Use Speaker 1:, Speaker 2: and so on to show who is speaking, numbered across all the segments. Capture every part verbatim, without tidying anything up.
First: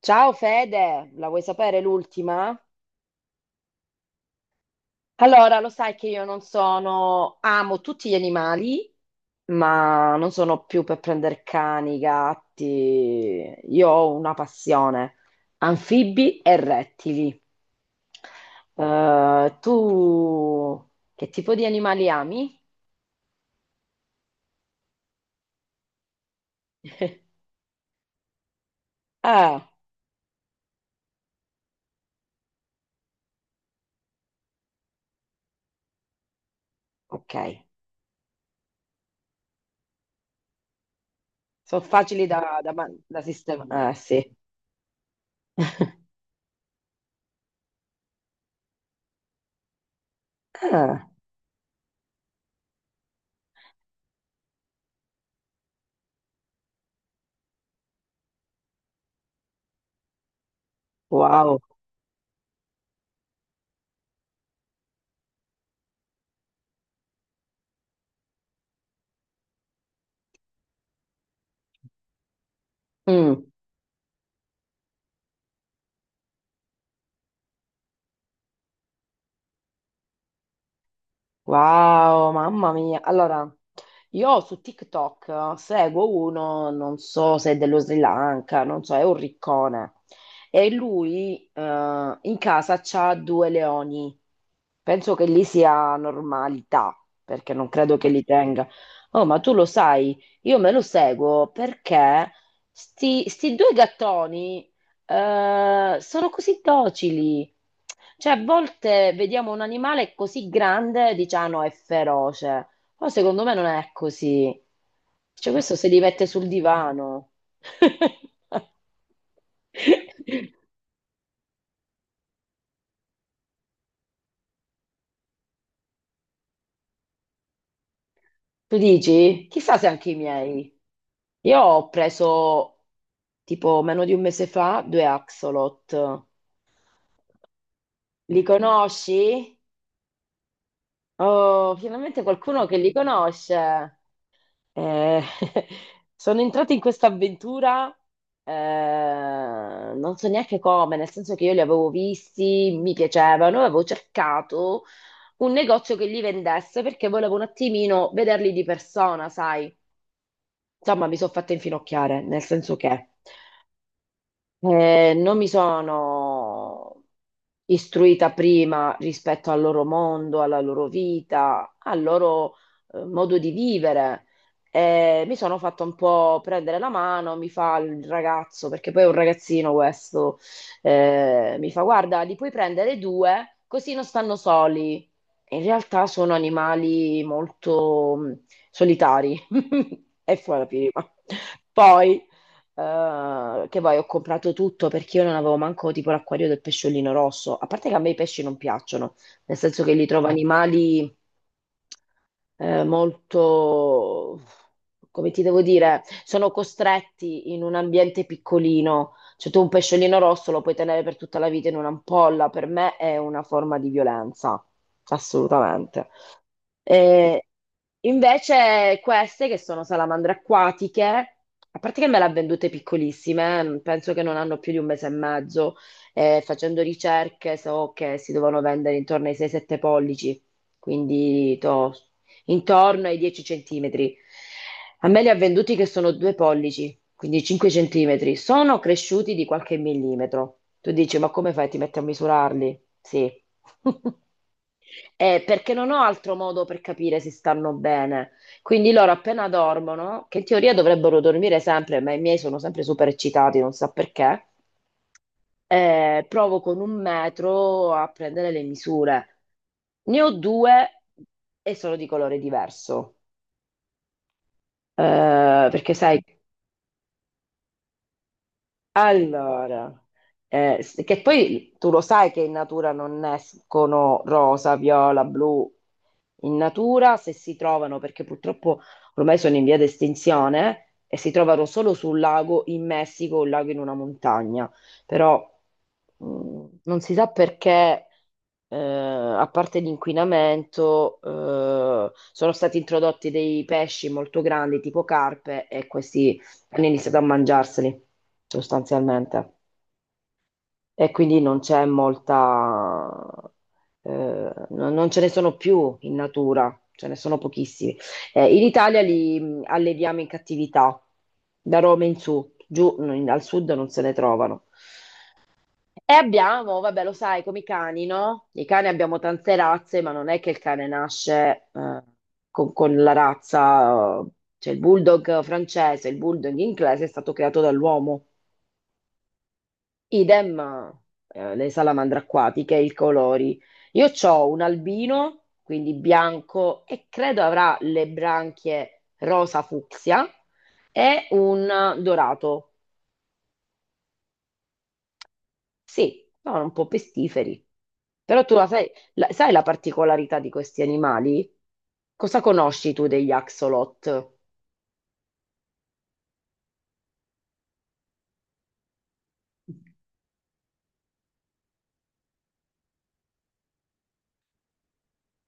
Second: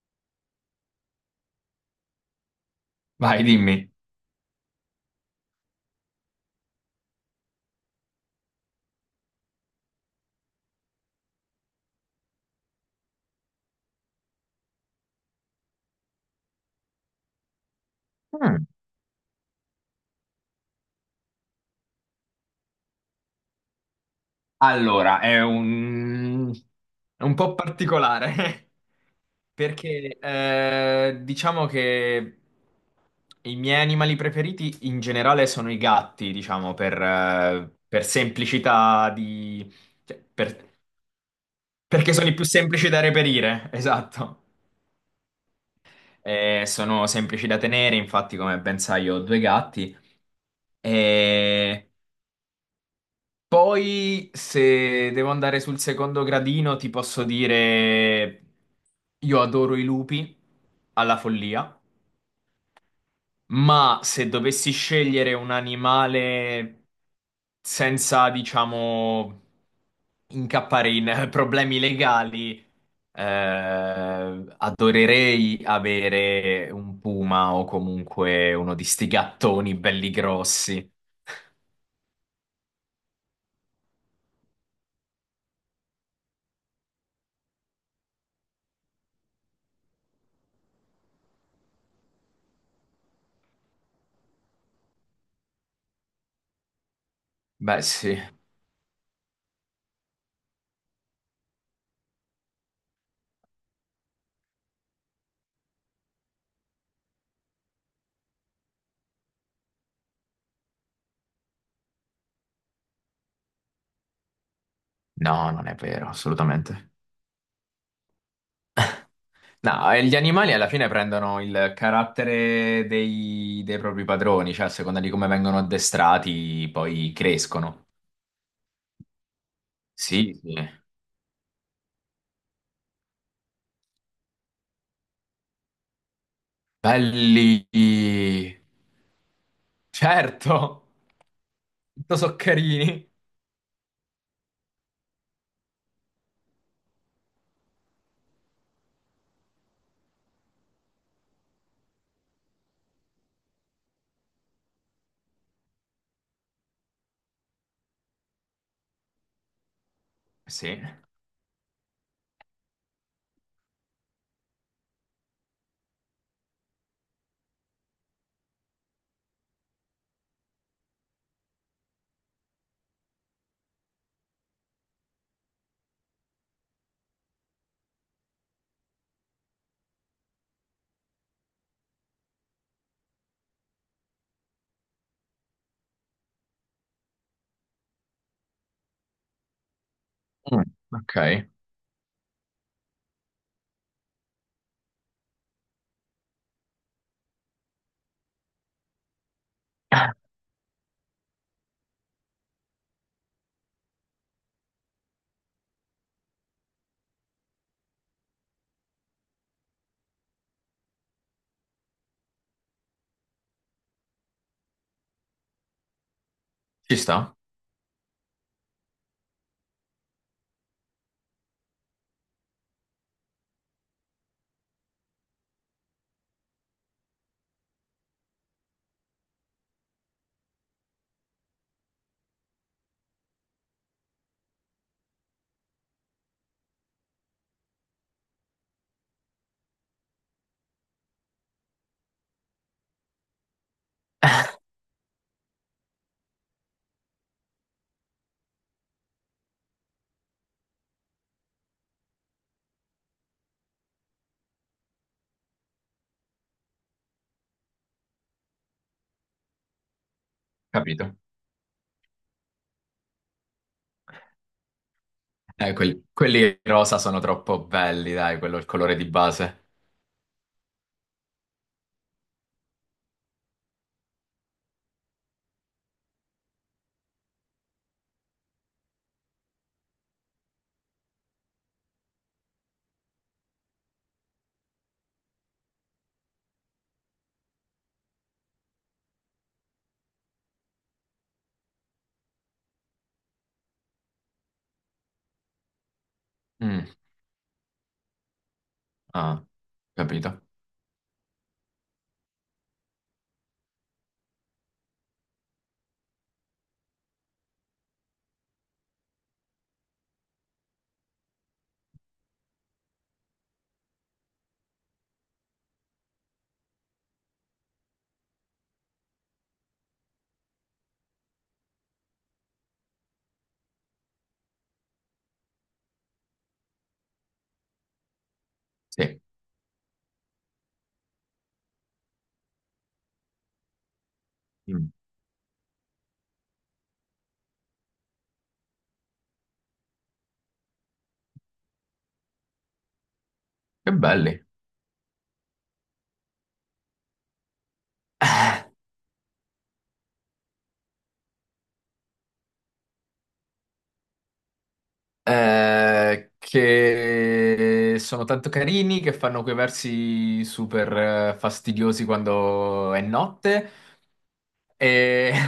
Speaker 1: Ciao Fede, la vuoi sapere l'ultima?
Speaker 2: Vai, dimmi.
Speaker 1: Allora, lo sai che io non sono, amo tutti gli animali, ma non sono più per prendere cani, gatti. Io ho una passione, anfibi e rettili.
Speaker 2: Mm.
Speaker 1: Eh, tu che tipo di animali ami?
Speaker 2: Allora, è un, è un po' particolare
Speaker 1: Ah,
Speaker 2: perché eh, diciamo che i miei animali preferiti in generale sono i gatti, diciamo, per,
Speaker 1: ok.
Speaker 2: eh, per semplicità di... cioè, per-
Speaker 1: Sono
Speaker 2: perché
Speaker 1: facili
Speaker 2: sono i più
Speaker 1: da, da,
Speaker 2: semplici
Speaker 1: man-
Speaker 2: da
Speaker 1: da
Speaker 2: reperire,
Speaker 1: sistemare. Eh, sì.
Speaker 2: esatto. Eh, sono semplici da tenere, infatti, come ben sai, io ho due gatti.
Speaker 1: Ah,
Speaker 2: E poi, se devo andare sul secondo gradino, ti posso dire, io adoro i lupi alla
Speaker 1: wow.
Speaker 2: follia, ma se dovessi scegliere un animale senza, diciamo, incappare in eh, problemi legali,
Speaker 1: Mm.
Speaker 2: eh, adorerei avere un puma o comunque uno di sti gattoni belli grossi.
Speaker 1: Wow, mamma mia. Allora, io su TikTok seguo uno, non so se è dello Sri Lanka, non so, è un riccone. E lui eh, in casa c'ha due leoni. Penso che lì sia normalità, perché non
Speaker 2: Beh,
Speaker 1: credo che
Speaker 2: sì.
Speaker 1: li tenga. Oh, ma tu lo sai, io me lo seguo perché sti, sti due gattoni eh, sono così docili. Cioè, a volte vediamo un animale così grande e diciamo: "Ah, no, è feroce. Però secondo me non è così."
Speaker 2: No,
Speaker 1: Cioè,
Speaker 2: non
Speaker 1: questo
Speaker 2: è
Speaker 1: si
Speaker 2: vero,
Speaker 1: diverte sul
Speaker 2: assolutamente.
Speaker 1: divano.
Speaker 2: No, eh, gli animali alla fine prendono il carattere dei, dei propri padroni, cioè a seconda di come vengono addestrati, poi crescono.
Speaker 1: Tu dici? Chissà se anche i
Speaker 2: Sì, sì.
Speaker 1: miei. Io ho preso tipo meno di un mese fa due axolot.
Speaker 2: Belli.
Speaker 1: Li conosci?
Speaker 2: Certo.
Speaker 1: Oh,
Speaker 2: Tutto
Speaker 1: finalmente qualcuno che li
Speaker 2: soccherini.
Speaker 1: conosce. Eh, Sono entrata in questa avventura, eh, non so neanche come, nel senso che io li avevo visti, mi piacevano, avevo cercato un negozio che li vendesse perché volevo un attimino vederli di persona, sai.
Speaker 2: Sì.
Speaker 1: Insomma, mi sono fatta infinocchiare, nel senso che. Eh, non mi sono istruita prima rispetto al loro mondo, alla loro vita, al loro eh, modo di vivere. Eh, mi sono fatta un po' prendere la mano, mi fa il ragazzo, perché poi è un ragazzino questo, eh, mi fa: "Guarda, li puoi prendere due, così non stanno soli." In realtà sono animali molto mh, solitari. E fu
Speaker 2: Mm,
Speaker 1: la prima.
Speaker 2: ok.
Speaker 1: Poi eh, che poi ho comprato tutto perché io non avevo manco tipo l'acquario del pesciolino rosso. A parte che a me i pesci non piacciono, nel senso che li trovo animali eh, molto, come ti devo dire, sono costretti in un ambiente piccolino. Cioè tu un pesciolino rosso lo puoi tenere per tutta la vita in un'ampolla, per me è una forma di violenza, assolutamente.
Speaker 2: Ci sta,
Speaker 1: Eh, invece queste che sono salamandre acquatiche, a parte che me le ha vendute piccolissime, eh, penso che non hanno più di un mese e mezzo, eh, facendo ricerche so che si devono vendere intorno ai sei sette pollici, quindi to- intorno ai dieci centimetri. A me li ha venduti che sono due pollici, quindi cinque centimetri. Sono cresciuti di qualche millimetro. Tu dici, ma come fai? Ti metti a misurarli? Sì. Eh, perché non ho altro modo per capire se stanno bene. Quindi loro appena dormono, che in teoria dovrebbero dormire sempre, ma i miei sono sempre super eccitati, non so perché, eh, provo con un metro a prendere le misure. Ne ho due
Speaker 2: capito.
Speaker 1: e sono di colore diverso. Eh,
Speaker 2: Eh,
Speaker 1: Perché
Speaker 2: quelli,
Speaker 1: sai,
Speaker 2: quelli rosa sono troppo belli, dai, quello è il colore di base.
Speaker 1: allora, eh, s- che poi tu lo sai che in natura non escono rosa, viola, blu. In natura, se si trovano, perché purtroppo ormai sono in via di estinzione, e si trovano solo sul lago in Messico, un lago in una montagna. Però mh, non si sa perché, eh, a parte l'inquinamento, eh, sono stati introdotti dei pesci molto grandi, tipo carpe, e questi hanno
Speaker 2: Mm,
Speaker 1: iniziato a mangiarseli
Speaker 2: ah,
Speaker 1: sostanzialmente,
Speaker 2: capito.
Speaker 1: e quindi non c'è molta, eh, no- non ce ne sono più in natura, ce ne sono pochissimi. Eh, in Italia li mh, alleviamo in cattività, da Roma in su, giù no, in- al sud non se ne trovano. E abbiamo, vabbè, lo sai, come i cani, no? I cani abbiamo tante razze, ma non è che il cane nasce, eh, con, con la razza, eh, cioè il bulldog francese, il bulldog inglese è stato creato dall'uomo.
Speaker 2: Sì.
Speaker 1: Idem, eh, le salamandre acquatiche, i colori. Io ho un
Speaker 2: Mm.
Speaker 1: albino, quindi bianco, e credo avrà le branchie rosa fucsia e un dorato.
Speaker 2: Che belli.
Speaker 1: Sì, sono un po' pestiferi. Però tu la sai, la- sai la particolarità di questi animali? Cosa conosci tu degli axolot?
Speaker 2: Eh, che sono tanto carini, che fanno quei versi super eh, fastidiosi quando è notte e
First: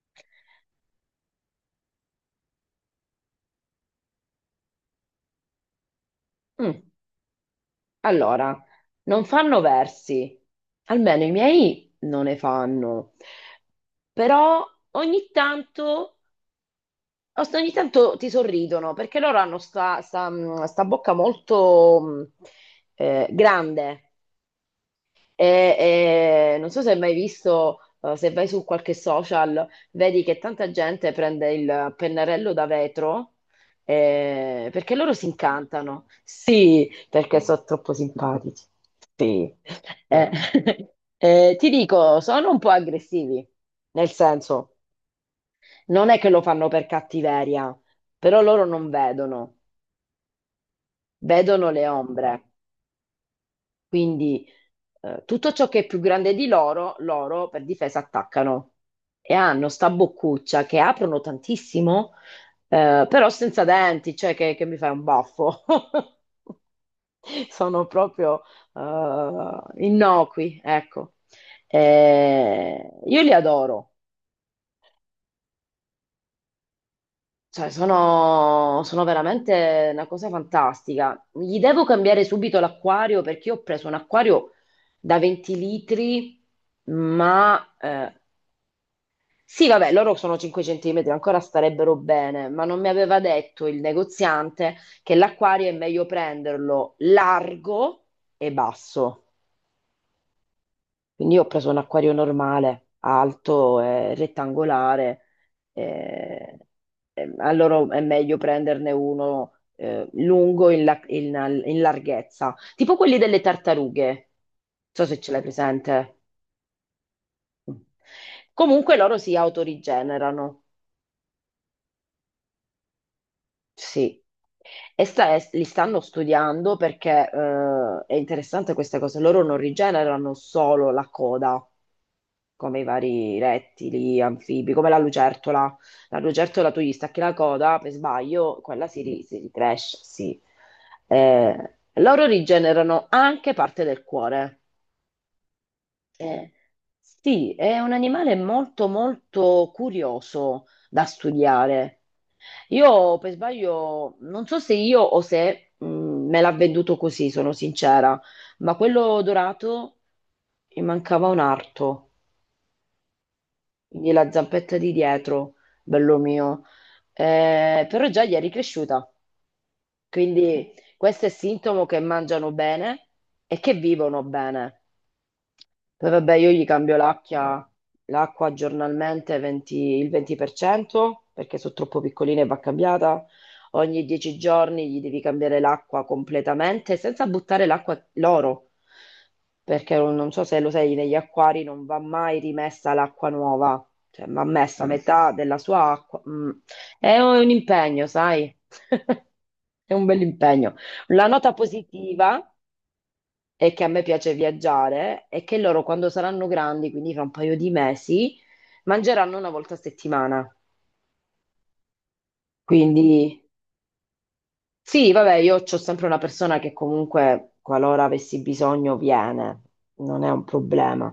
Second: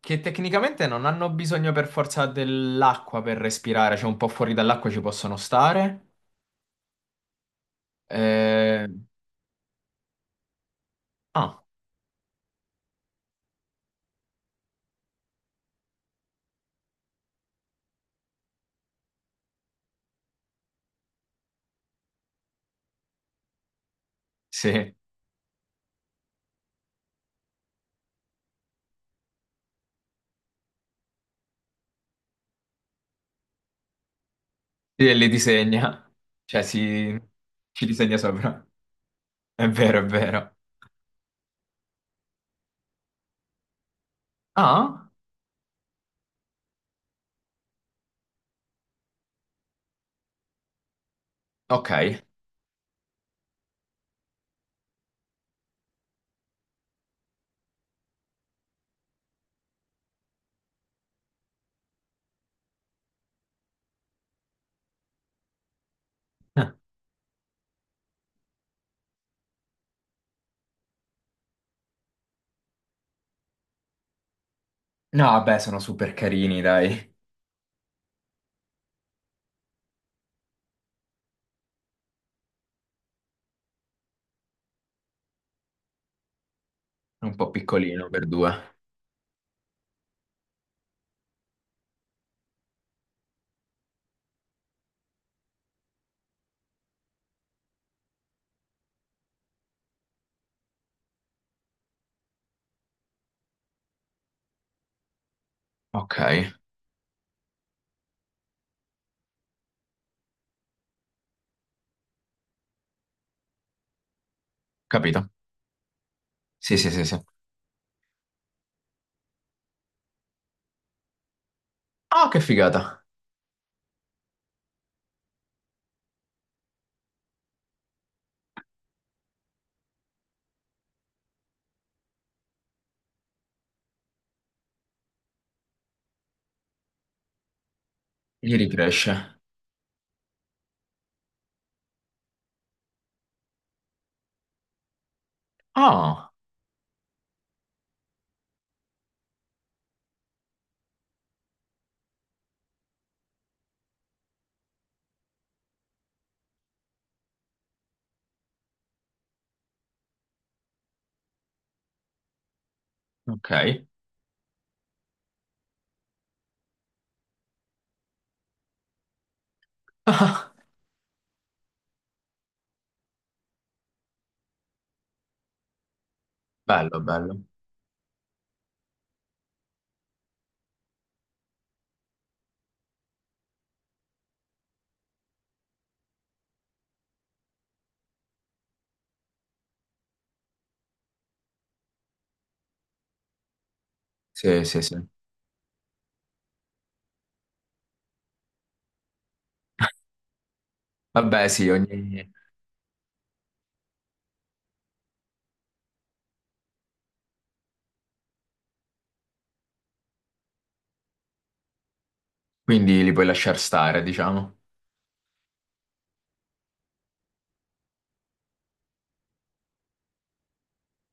Speaker 2: che tecnicamente non hanno bisogno per forza dell'acqua per respirare, cioè un po' fuori dall'acqua ci possono stare.
Speaker 1: Mm, Allora,
Speaker 2: Eh,
Speaker 1: non fanno versi, almeno i
Speaker 2: ah,
Speaker 1: miei non ne fanno. Però ogni tanto, ogni tanto ti sorridono perché loro hanno sta, sta- mh, sta bocca molto mh, eh, grande,
Speaker 2: sì,
Speaker 1: e, e non so se hai mai visto, eh, se vai su qualche social, vedi che tanta gente prende il pennarello da vetro, eh, perché
Speaker 2: sì,
Speaker 1: loro
Speaker 2: e
Speaker 1: si
Speaker 2: li
Speaker 1: incantano,
Speaker 2: disegna, cioè
Speaker 1: sì,
Speaker 2: si...
Speaker 1: perché sono
Speaker 2: ci
Speaker 1: troppo
Speaker 2: disegna
Speaker 1: simpatici.
Speaker 2: sopra.
Speaker 1: Sì.
Speaker 2: È vero, è
Speaker 1: Eh,
Speaker 2: vero.
Speaker 1: eh, Ti dico, sono un po' aggressivi, nel senso.
Speaker 2: Ah,
Speaker 1: Non è che lo fanno per cattiveria, però loro non vedono, vedono le
Speaker 2: ok.
Speaker 1: ombre. Quindi eh, tutto ciò che è più grande di loro, loro per difesa attaccano. E hanno sta boccuccia che aprono tantissimo, eh, però senza denti, cioè che, che mi fai un baffo. Sono proprio eh, innocui, ecco. Eh, io li adoro.
Speaker 2: No, vabbè, sono super carini, dai.
Speaker 1: Cioè, sono, sono veramente una cosa fantastica. Gli devo cambiare subito l'acquario perché io ho preso un acquario da venti litri,
Speaker 2: È un po'
Speaker 1: ma
Speaker 2: piccolino
Speaker 1: eh,
Speaker 2: per due.
Speaker 1: sì, vabbè, loro sono cinque centimetri, ancora starebbero bene, ma non mi aveva detto il negoziante che l'acquario è meglio prenderlo largo e basso. Quindi io ho preso un acquario normale, alto e rettangolare.
Speaker 2: Ok,
Speaker 1: eh, eh, allora è meglio prenderne uno eh, lungo in, la- in- in larghezza, tipo quelli delle tartarughe. Non so se ce
Speaker 2: capito.
Speaker 1: l'hai presente.
Speaker 2: Sì, sì, sì, sì.
Speaker 1: Comunque loro si autorigenerano.
Speaker 2: Ah, che figata.
Speaker 1: Sì. E sta- e li stanno studiando perché, eh, è interessante questa cosa. Loro non rigenerano solo la coda, come i vari rettili, anfibi, come la lucertola. La lucertola tu gli stacchi la coda, per
Speaker 2: Gli
Speaker 1: sbaglio, quella si, ri- si
Speaker 2: ricresce.
Speaker 1: ricresce, sì. Eh, loro rigenerano anche parte del cuore.
Speaker 2: Ah,
Speaker 1: Eh, sì, è un animale molto molto curioso da studiare. Io per sbaglio, non so se io o se mh, me l'ha venduto così, sono sincera, ma quello dorato, mi mancava un arto,
Speaker 2: ok.
Speaker 1: quindi la zampetta di dietro, bello mio. Eh, però già gli è ricresciuta, quindi questo è sintomo che mangiano bene e che vivono bene. Poi vabbè, io gli cambio
Speaker 2: Bello, bello.
Speaker 1: l'acqua, l'acqua giornalmente, 20 il venti per cento perché sono troppo piccoline e va cambiata. Ogni dieci giorni gli devi cambiare l'acqua completamente senza buttare l'acqua loro, perché non non so se lo sai, negli acquari non va mai rimessa l'acqua nuova, cioè va
Speaker 2: Sì, sì,
Speaker 1: messa, Mm.
Speaker 2: sì.
Speaker 1: metà della sua acqua. Mm. È un impegno, sai? È un bel impegno. La
Speaker 2: Vabbè,
Speaker 1: nota
Speaker 2: sì, ogni...
Speaker 1: positiva e che a me piace viaggiare e che loro quando saranno grandi, quindi fra un paio di mesi, mangeranno una volta a settimana.
Speaker 2: quindi
Speaker 1: Quindi
Speaker 2: li puoi lasciar stare, diciamo.
Speaker 1: sì, vabbè, io ho sempre una persona che comunque, qualora avessi bisogno, viene, non è un problema.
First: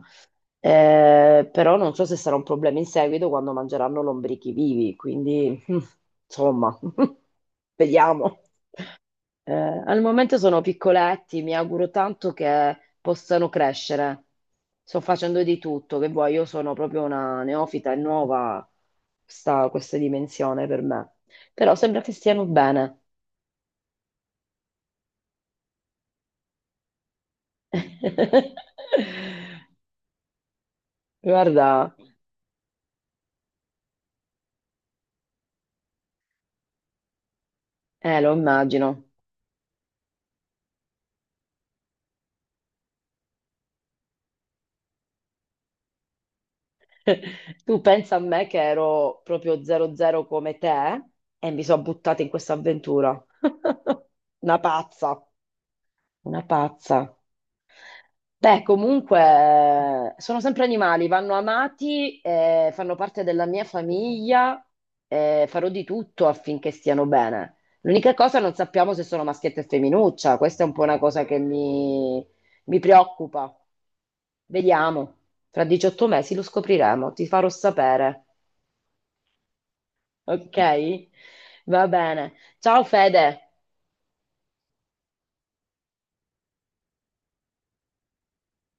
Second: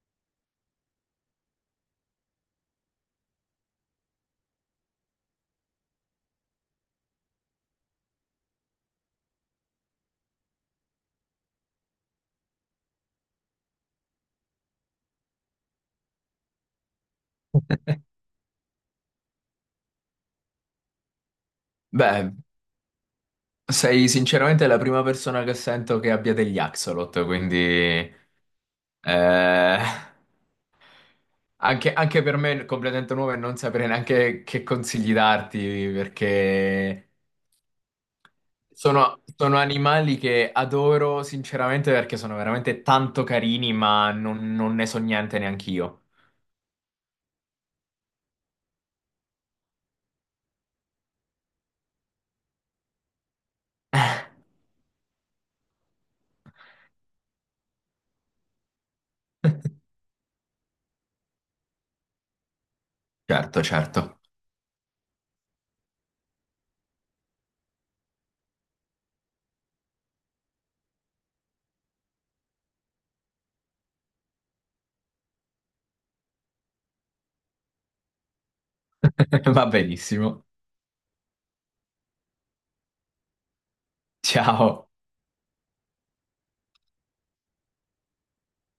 Speaker 1: Eh, però non so se sarà un problema in seguito quando mangeranno lombrichi vivi, quindi insomma, vediamo. Eh, al momento sono piccoletti, mi auguro tanto che possano crescere. Sto facendo di tutto, che vuoi, io sono proprio una neofita, è nuova sta, questa dimensione per me. Però sembra che
Speaker 2: Beh,
Speaker 1: stiano bene.
Speaker 2: sei sinceramente la prima persona che sento che abbia degli axolot, quindi... eh, anche,
Speaker 1: Guarda,
Speaker 2: anche per me è completamente nuovo e non sapere neanche che consigli darti, perché...
Speaker 1: eh, lo immagino.
Speaker 2: sono, sono animali che adoro sinceramente perché sono veramente tanto carini, ma non, non ne so niente neanche io.
Speaker 1: Tu pensa a me che ero proprio zero zero come te e mi sono buttata in questa avventura. Una pazza, una pazza. Beh, comunque eh, sono sempre animali, vanno amati, eh, fanno parte della
Speaker 2: Certo,
Speaker 1: mia
Speaker 2: certo.
Speaker 1: famiglia, eh, farò di tutto affinché stiano bene. L'unica cosa non sappiamo se sono maschietta e femminuccia, questa è un po' una cosa che mi, mi preoccupa. Vediamo, fra diciotto mesi lo scopriremo, ti farò sapere.
Speaker 2: Va benissimo.
Speaker 1: Ok? Va bene. Ciao Fede.
Speaker 2: Ciao.